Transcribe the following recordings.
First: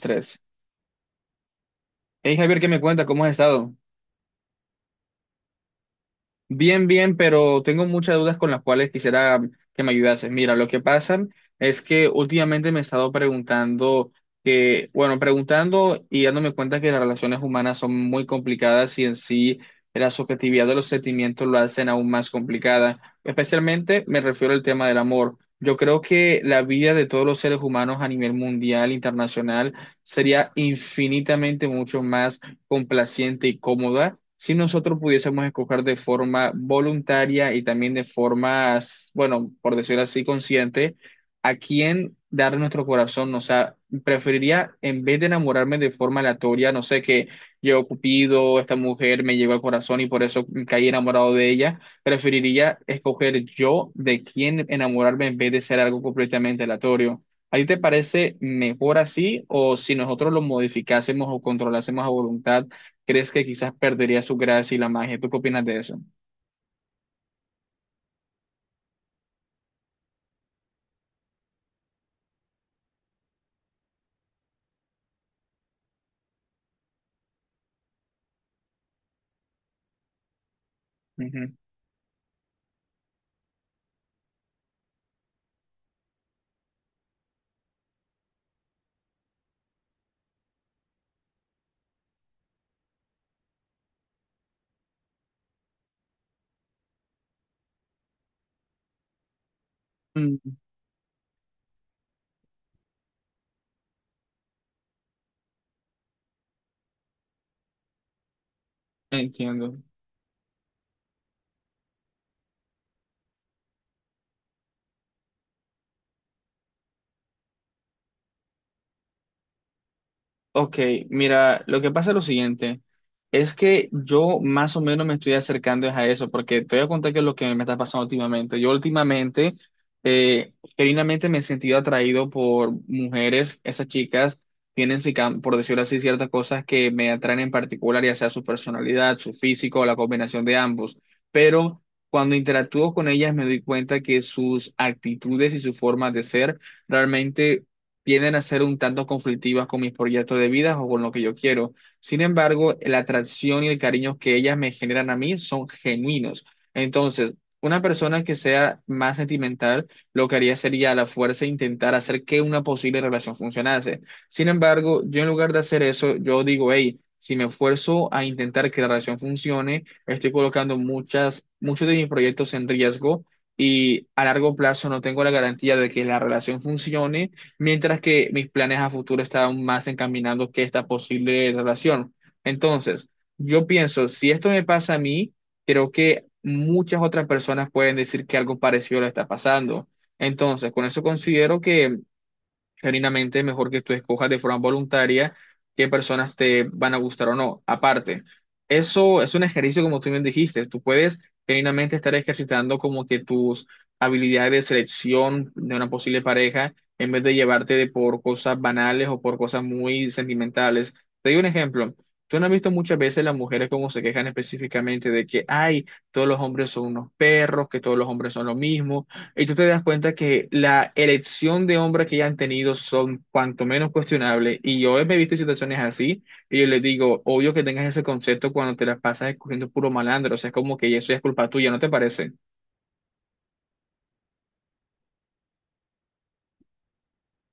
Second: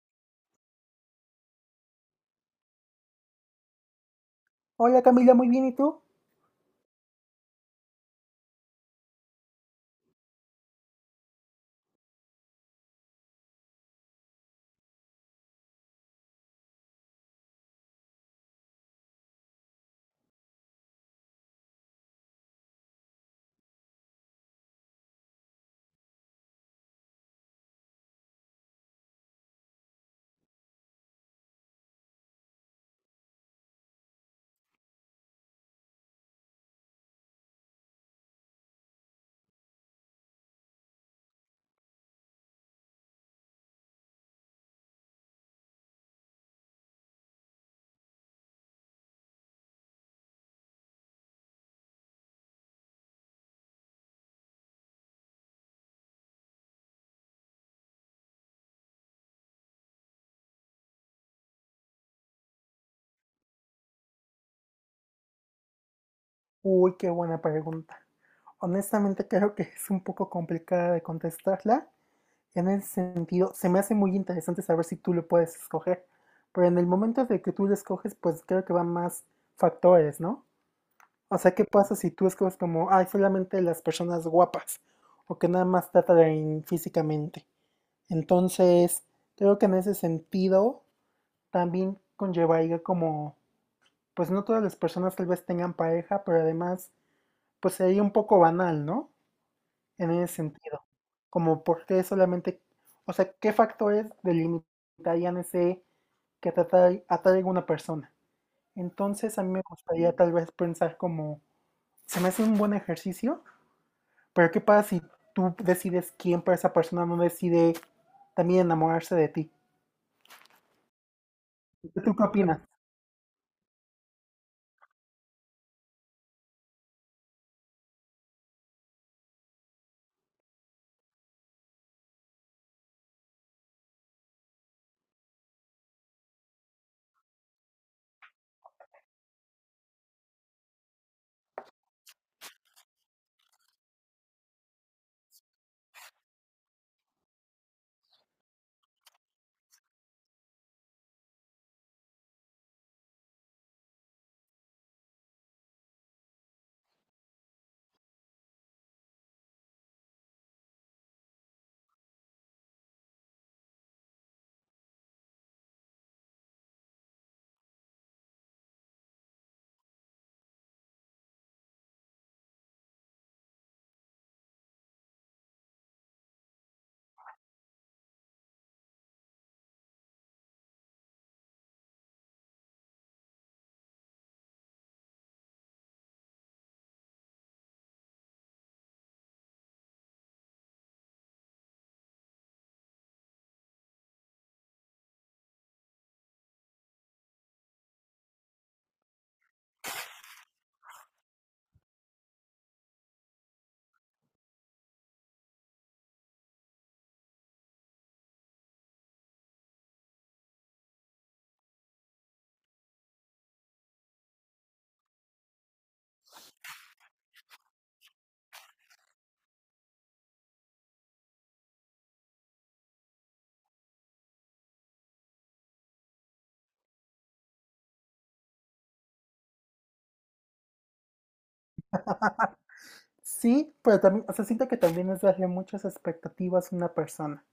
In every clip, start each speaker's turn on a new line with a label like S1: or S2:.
S1: Tres. Hey Javier, ¿qué me cuenta? ¿Cómo has estado?
S2: Hola Camila, muy bien, ¿y tú?
S1: Bien, bien, pero tengo muchas dudas con las cuales quisiera que me ayudases. Mira, lo que pasa es que últimamente me he estado preguntando que, bueno, preguntando y dándome cuenta que las relaciones humanas son muy complicadas y en sí la subjetividad de los sentimientos lo hacen aún más complicada. Especialmente me refiero al tema del amor. Yo creo que la vida de todos los seres humanos a nivel mundial, internacional, sería infinitamente mucho más complaciente y cómoda si nosotros pudiésemos escoger de forma voluntaria y también de forma, bueno, por decirlo así, consciente, a quién dar nuestro corazón. O sea, preferiría, en vez de enamorarme de forma aleatoria, no sé, que llegó Cupido, esta mujer me llegó al corazón y por eso caí enamorado de ella, preferiría escoger yo de quién enamorarme en vez de ser algo completamente aleatorio. ¿Ahí te parece mejor así o si nosotros lo modificásemos o controlásemos a voluntad, crees que quizás perdería su gracia y la magia? ¿Tú qué opinas de eso?
S2: Uy, qué buena pregunta. Honestamente creo que es un poco complicada de contestarla. En el sentido, se me hace muy interesante saber si tú lo puedes escoger. Pero en el momento de que tú lo escoges, pues creo que van más factores, ¿no? O
S1: Ujú.
S2: sea, ¿qué pasa si tú escoges como, ay, solamente las personas guapas? O que nada más te atraen físicamente. Entonces, creo que en ese sentido también conllevaría como, pues no todas las personas tal vez tengan pareja, pero además pues sería un poco banal, ¿no? En ese
S1: Mm.
S2: sentido. Como por qué solamente, o sea, qué factores delimitarían ese que atrae, atrae a una persona. Entonces a mí me
S1: Entiendo.
S2: gustaría tal vez pensar como, se me hace un buen ejercicio, pero ¿qué pasa si tú decides quién para esa persona no decide también enamorarse de ti?
S1: Ok, mira, lo que pasa es
S2: ¿Tú
S1: lo
S2: qué opinas?
S1: siguiente, es que yo más o menos me estoy acercando es a eso, porque te voy a contar qué es lo que me está pasando últimamente. Yo últimamente, genuinamente me he sentido atraído por mujeres, esas chicas tienen, si cam- por decirlo así, ciertas cosas que me atraen en particular, ya sea su personalidad, su físico o la combinación de ambos, pero cuando interactúo con ellas me doy cuenta que sus actitudes y su forma de ser realmente tienden a ser un tanto conflictivas con mis proyectos de vida o con lo que yo quiero. Sin embargo, la atracción y el cariño que ellas me generan a mí son genuinos. Entonces, una persona que sea más sentimental, lo que haría sería a la fuerza intentar hacer que una posible relación funcionase. Sin embargo, yo en lugar de hacer eso, yo digo, hey, si me esfuerzo a intentar que la relación funcione, estoy colocando muchos de mis proyectos en riesgo. Y a largo plazo no tengo la garantía de que la relación funcione mientras que mis planes a futuro estaban más encaminados que esta posible relación. Entonces, yo pienso, si esto me pasa a mí, creo que muchas otras personas pueden decir que algo parecido le está pasando. Entonces, con eso considero que genuinamente mejor que tú escojas de forma voluntaria qué personas te van a gustar o no. Aparte, eso es un ejercicio como tú bien dijiste, tú puedes genuinamente estar ejercitando como que tus habilidades de selección de una posible pareja en vez de llevarte de por cosas banales o por cosas muy sentimentales. Te doy un ejemplo. Tú no has visto muchas veces las mujeres como se quejan específicamente de que, ay, todos los hombres son unos perros, que todos los hombres son lo mismo, y tú te das cuenta que la elección de hombres que ya han tenido son cuanto menos cuestionables. Y yo me he visto en situaciones así y yo les digo, obvio que tengas ese concepto cuando te las pasas escogiendo puro malandro. O sea, es como que eso ya es culpa tuya, ¿no te parece?
S2: Sí, pero también, o sea, siento que también es darle muchas expectativas a una persona.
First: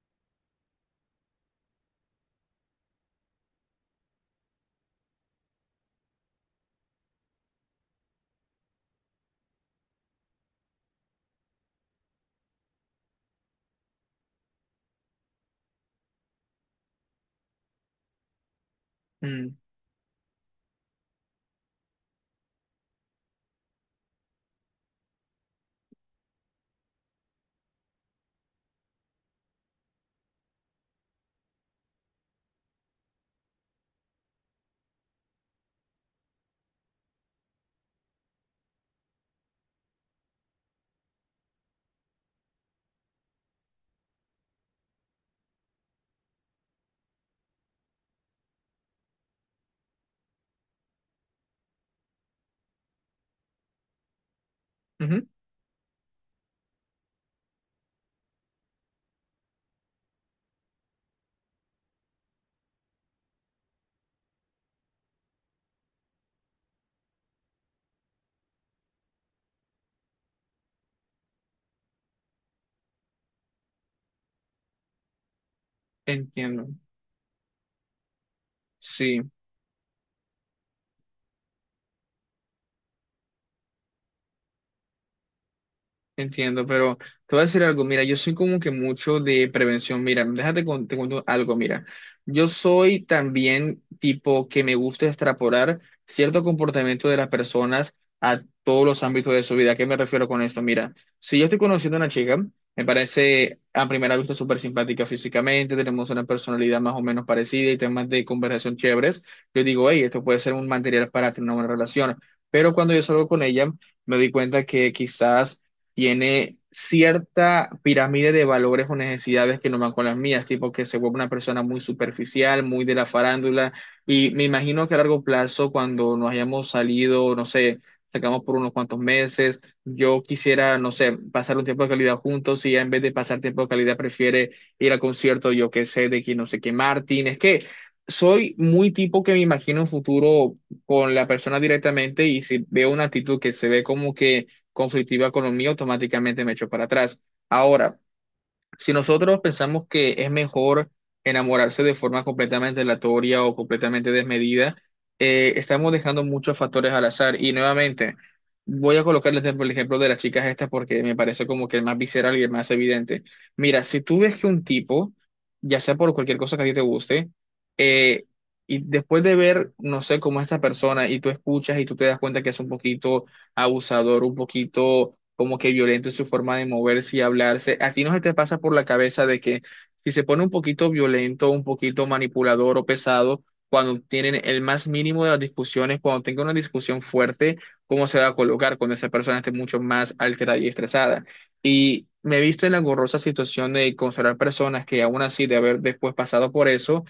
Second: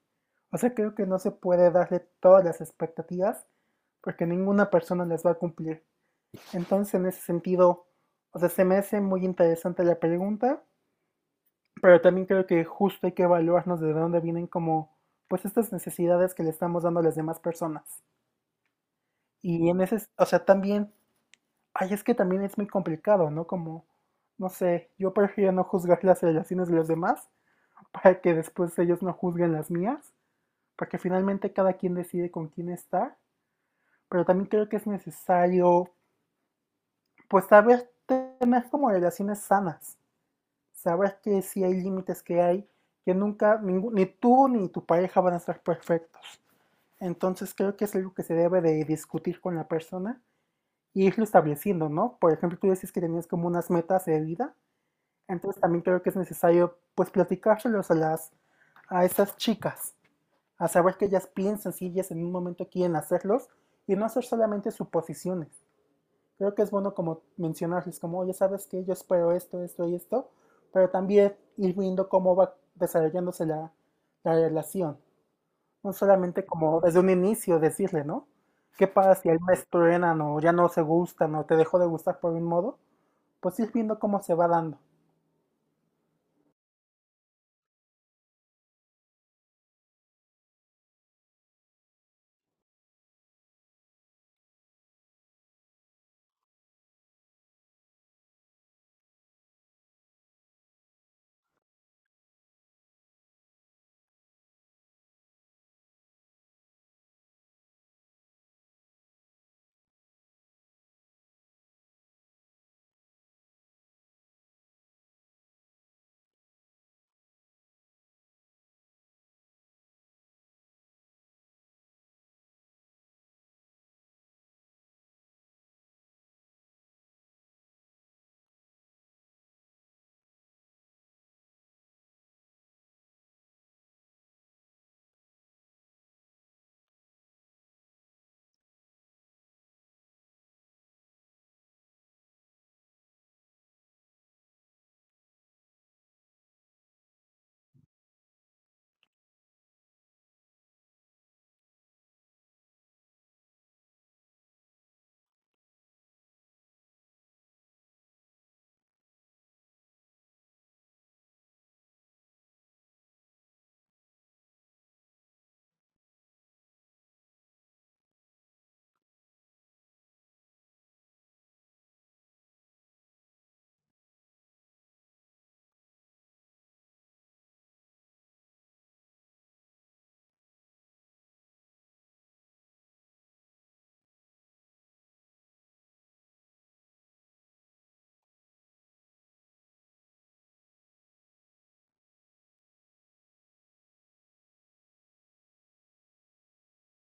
S2: O sea, creo que no se puede darle todas las expectativas porque ninguna persona les va a cumplir. Entonces, en ese sentido, o sea, se me hace muy interesante la pregunta, pero también creo que justo hay que evaluarnos de dónde vienen como, pues, estas necesidades que le estamos dando a las demás personas.
S1: Mm,
S2: Y en ese, o sea, también, ay, es que también es muy complicado, ¿no? Como, no sé, yo prefiero no juzgar las relaciones de los demás para que después ellos no juzguen las mías, porque finalmente cada quien decide con quién estar, pero también creo que es necesario pues saber tener como relaciones sanas, saber que sí hay límites que hay, que nunca, ni tú ni tu pareja van a ser perfectos. Entonces creo que es algo que se debe de discutir con la persona y irlo estableciendo, ¿no? Por ejemplo, tú decís que tenías como unas metas de vida,
S1: ujú.
S2: entonces también creo que es necesario pues platicárselos a a esas chicas, a saber que ellas piensan si ellas en un momento quieren hacerlos y no hacer solamente suposiciones. Creo que es bueno como mencionarles, como, oye, ¿sabes que yo espero esto, esto y esto, pero también ir viendo cómo va desarrollándose la relación? No solamente
S1: Entiendo.
S2: como desde un inicio decirle, ¿no? ¿Qué pasa
S1: Sí.
S2: si ahí me truenan o ya no se gustan o te dejó de gustar por un modo? Pues ir viendo cómo se va dando.
S1: Entiendo, pero te voy a decir algo, mira, yo soy como que mucho de prevención, mira, te cuento algo, mira, yo soy también tipo que me gusta extrapolar cierto comportamiento de las personas a todos los ámbitos de su vida. ¿A qué me refiero con esto? Mira, si yo estoy conociendo a una chica, me parece a primera vista súper simpática físicamente, tenemos una personalidad más o menos parecida y temas de conversación chéveres, yo digo, hey, esto puede ser un material para tener una buena relación, pero cuando yo salgo con ella, me di cuenta que quizás tiene cierta pirámide de valores o necesidades que no van con las mías, tipo que se vuelve una persona muy superficial, muy de la farándula, y me imagino que a largo plazo, cuando nos hayamos salido, no sé, sacamos por unos cuantos meses, yo quisiera, no sé, pasar un tiempo de calidad juntos y ella en vez de pasar tiempo de calidad prefiere ir al concierto, yo qué sé, de quién no sé qué, Martín, es que... Soy muy tipo que me imagino un futuro con la persona directamente y si veo una actitud que se ve como que conflictiva con lo mío, automáticamente me echo para atrás. Ahora, si nosotros pensamos que es mejor enamorarse de forma completamente aleatoria o completamente desmedida, estamos dejando muchos factores al azar. Y nuevamente, voy a colocarles el ejemplo de las chicas estas porque me parece como que el más visceral y el más evidente. Mira, si tú ves que un tipo, ya sea por cualquier cosa que a ti te guste, eh, y después de ver, no sé, cómo esta persona y tú escuchas y tú te das cuenta que es un poquito abusador, un poquito como que violento en su forma de moverse y hablarse. ¿A ti no se te pasa por la cabeza de que si se pone un poquito violento, un poquito manipulador o pesado, cuando tienen el más mínimo de las discusiones, cuando tenga una discusión fuerte, cómo se va a colocar cuando esa persona esté mucho más alterada y estresada? Y me he visto en la gorrosa situación de considerar personas que aún así de haber después pasado por eso,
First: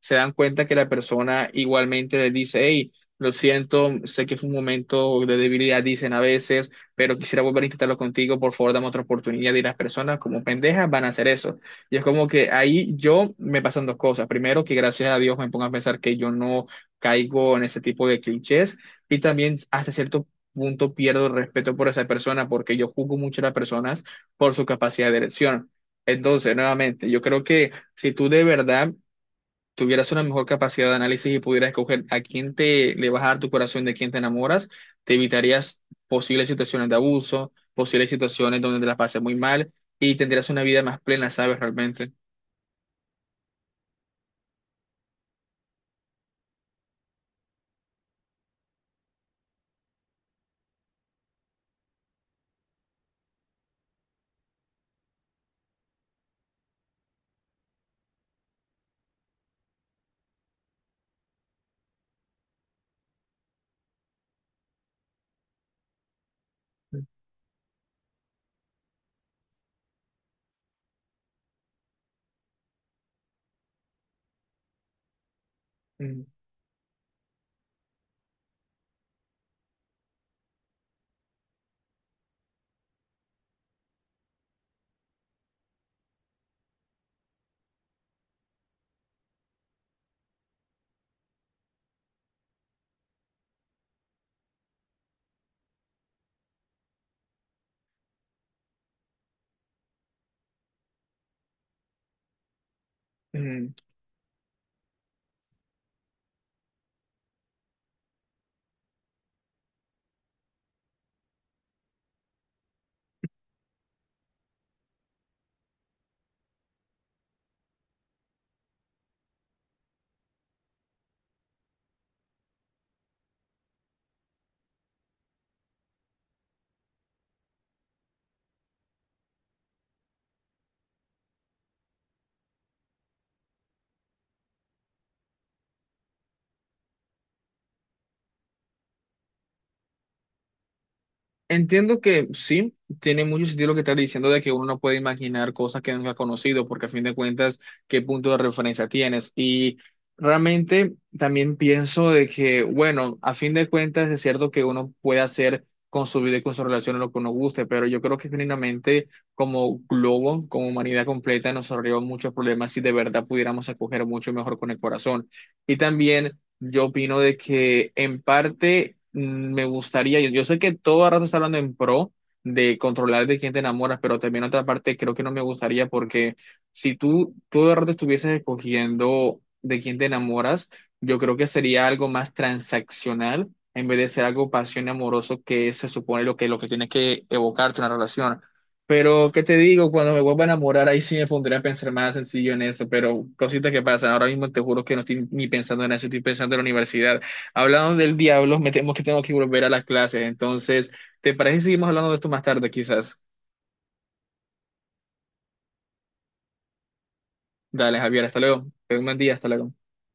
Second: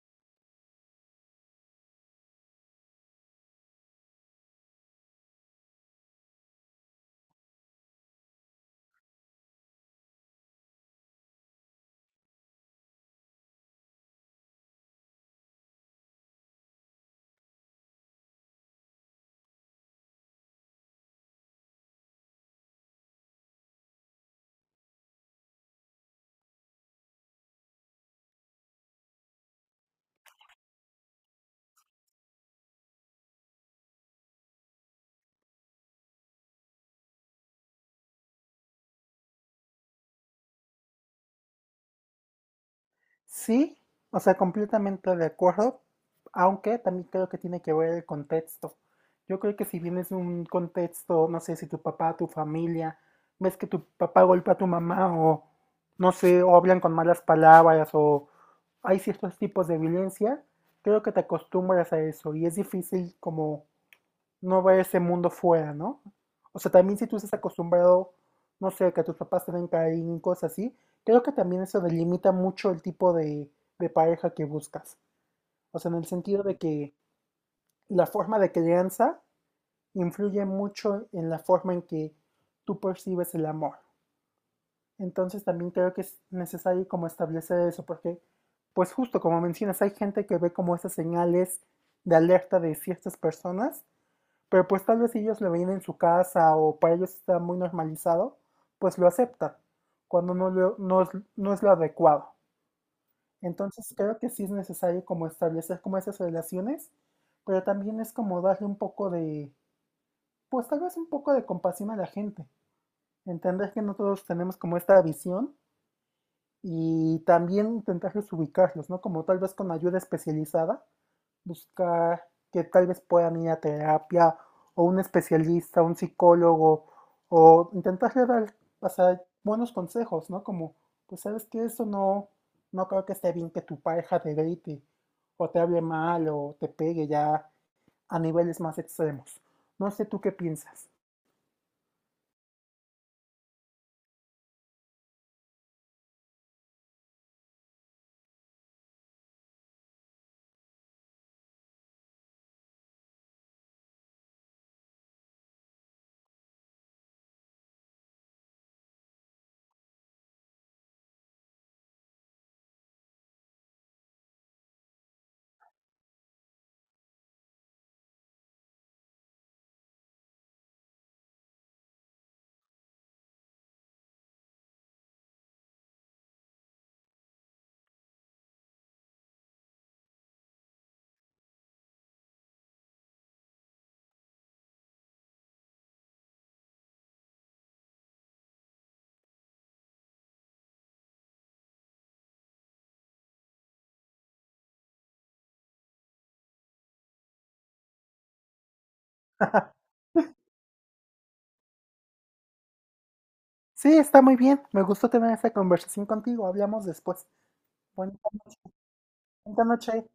S1: se dan cuenta que la persona igualmente le dice, hey, lo siento, sé que fue un momento de debilidad, dicen a veces, pero quisiera volver a intentarlo contigo. Por favor, dame otra oportunidad. Y las personas, como pendejas, van a hacer eso. Y es como que ahí yo me pasan dos cosas. Primero, que gracias a Dios me pongo a pensar que yo no caigo en ese tipo de clichés. Y también, hasta cierto punto, pierdo el respeto por esa persona, porque yo juzgo mucho a las personas por su capacidad de elección. Entonces, nuevamente, yo creo que si tú de verdad tuvieras una mejor capacidad de análisis y pudieras escoger a quién te le vas a dar tu corazón, de quién te enamoras, te evitarías posibles situaciones de abuso, posibles situaciones donde te las pases muy mal y tendrías una vida más plena, ¿sabes? Realmente.
S2: Sí, o sea, completamente de acuerdo, aunque también creo que tiene que ver el contexto. Yo creo que si vienes de un contexto, no sé, si tu papá, tu familia, ves que tu papá golpea a tu mamá o no sé, o hablan con malas palabras o hay ciertos tipos de violencia, creo que te acostumbras a eso y es difícil como no ver ese mundo fuera, ¿no? O sea, también si tú estás acostumbrado, no sé, que tus papás te den caer en cosas así, creo que también eso delimita mucho el tipo de pareja que buscas. O sea, en el
S1: Mm,
S2: sentido de que la forma de crianza influye mucho en la forma en que tú percibes el amor. Entonces también creo que es necesario como establecer eso, porque pues justo como mencionas, hay gente que ve como esas señales de alerta de ciertas personas pero pues tal vez si ellos lo veían en su casa o para ellos está muy normalizado, pues lo aceptan cuando no, no es, no es lo adecuado.
S1: mm.
S2: Entonces creo que sí es necesario como establecer como esas relaciones, pero también es como darle un poco de, pues tal vez un poco de compasión a la gente, entender que no todos tenemos como esta visión y también intentar ubicarlos, ¿no? Como tal vez con ayuda especializada, buscar que tal vez puedan ir a terapia o un especialista, un psicólogo, o intentarle dar, o sea, buenos consejos, ¿no? Como, pues sabes que eso no, no creo que esté bien que tu pareja te grite o te hable mal o te pegue ya a niveles más extremos. No sé tú qué piensas.
S1: Entiendo que sí, tiene mucho sentido lo que estás diciendo de que uno no puede imaginar cosas que nunca ha conocido, porque a fin de cuentas, ¿qué punto de referencia tienes? Y realmente también pienso de que, bueno, a fin de cuentas es cierto que uno puede hacer con su vida y con su relación lo que uno guste, pero yo creo que genuinamente como globo, como humanidad completa, nos ahorró muchos problemas si de verdad pudiéramos acoger mucho mejor con el corazón. Y también... Yo opino de que en parte, me gustaría, yo sé que todo el rato está hablando en pro de controlar de quién te enamoras, pero también otra parte creo que no me gustaría porque si tú todo el rato estuvieses escogiendo de quién te enamoras, yo creo que sería algo más transaccional en vez de ser algo pasión y amoroso que se supone lo que tiene que evocarte una relación. Pero, ¿qué te digo? Cuando me vuelva a enamorar, ahí sí me pondré a pensar más sencillo en eso, pero cositas que pasan. Ahora mismo te juro que no estoy ni pensando en eso, estoy pensando en la universidad. Hablando del diablo, me temo que tengo que volver a las clases. Entonces, ¿te parece si seguimos hablando de esto más tarde, quizás?
S2: Sí, está muy bien. Me gustó tener esta conversación contigo. Hablamos después.
S1: Dale,
S2: Buenas
S1: Javier, hasta
S2: noches.
S1: luego. Ten un buen día, hasta
S2: Buena
S1: luego.
S2: noche.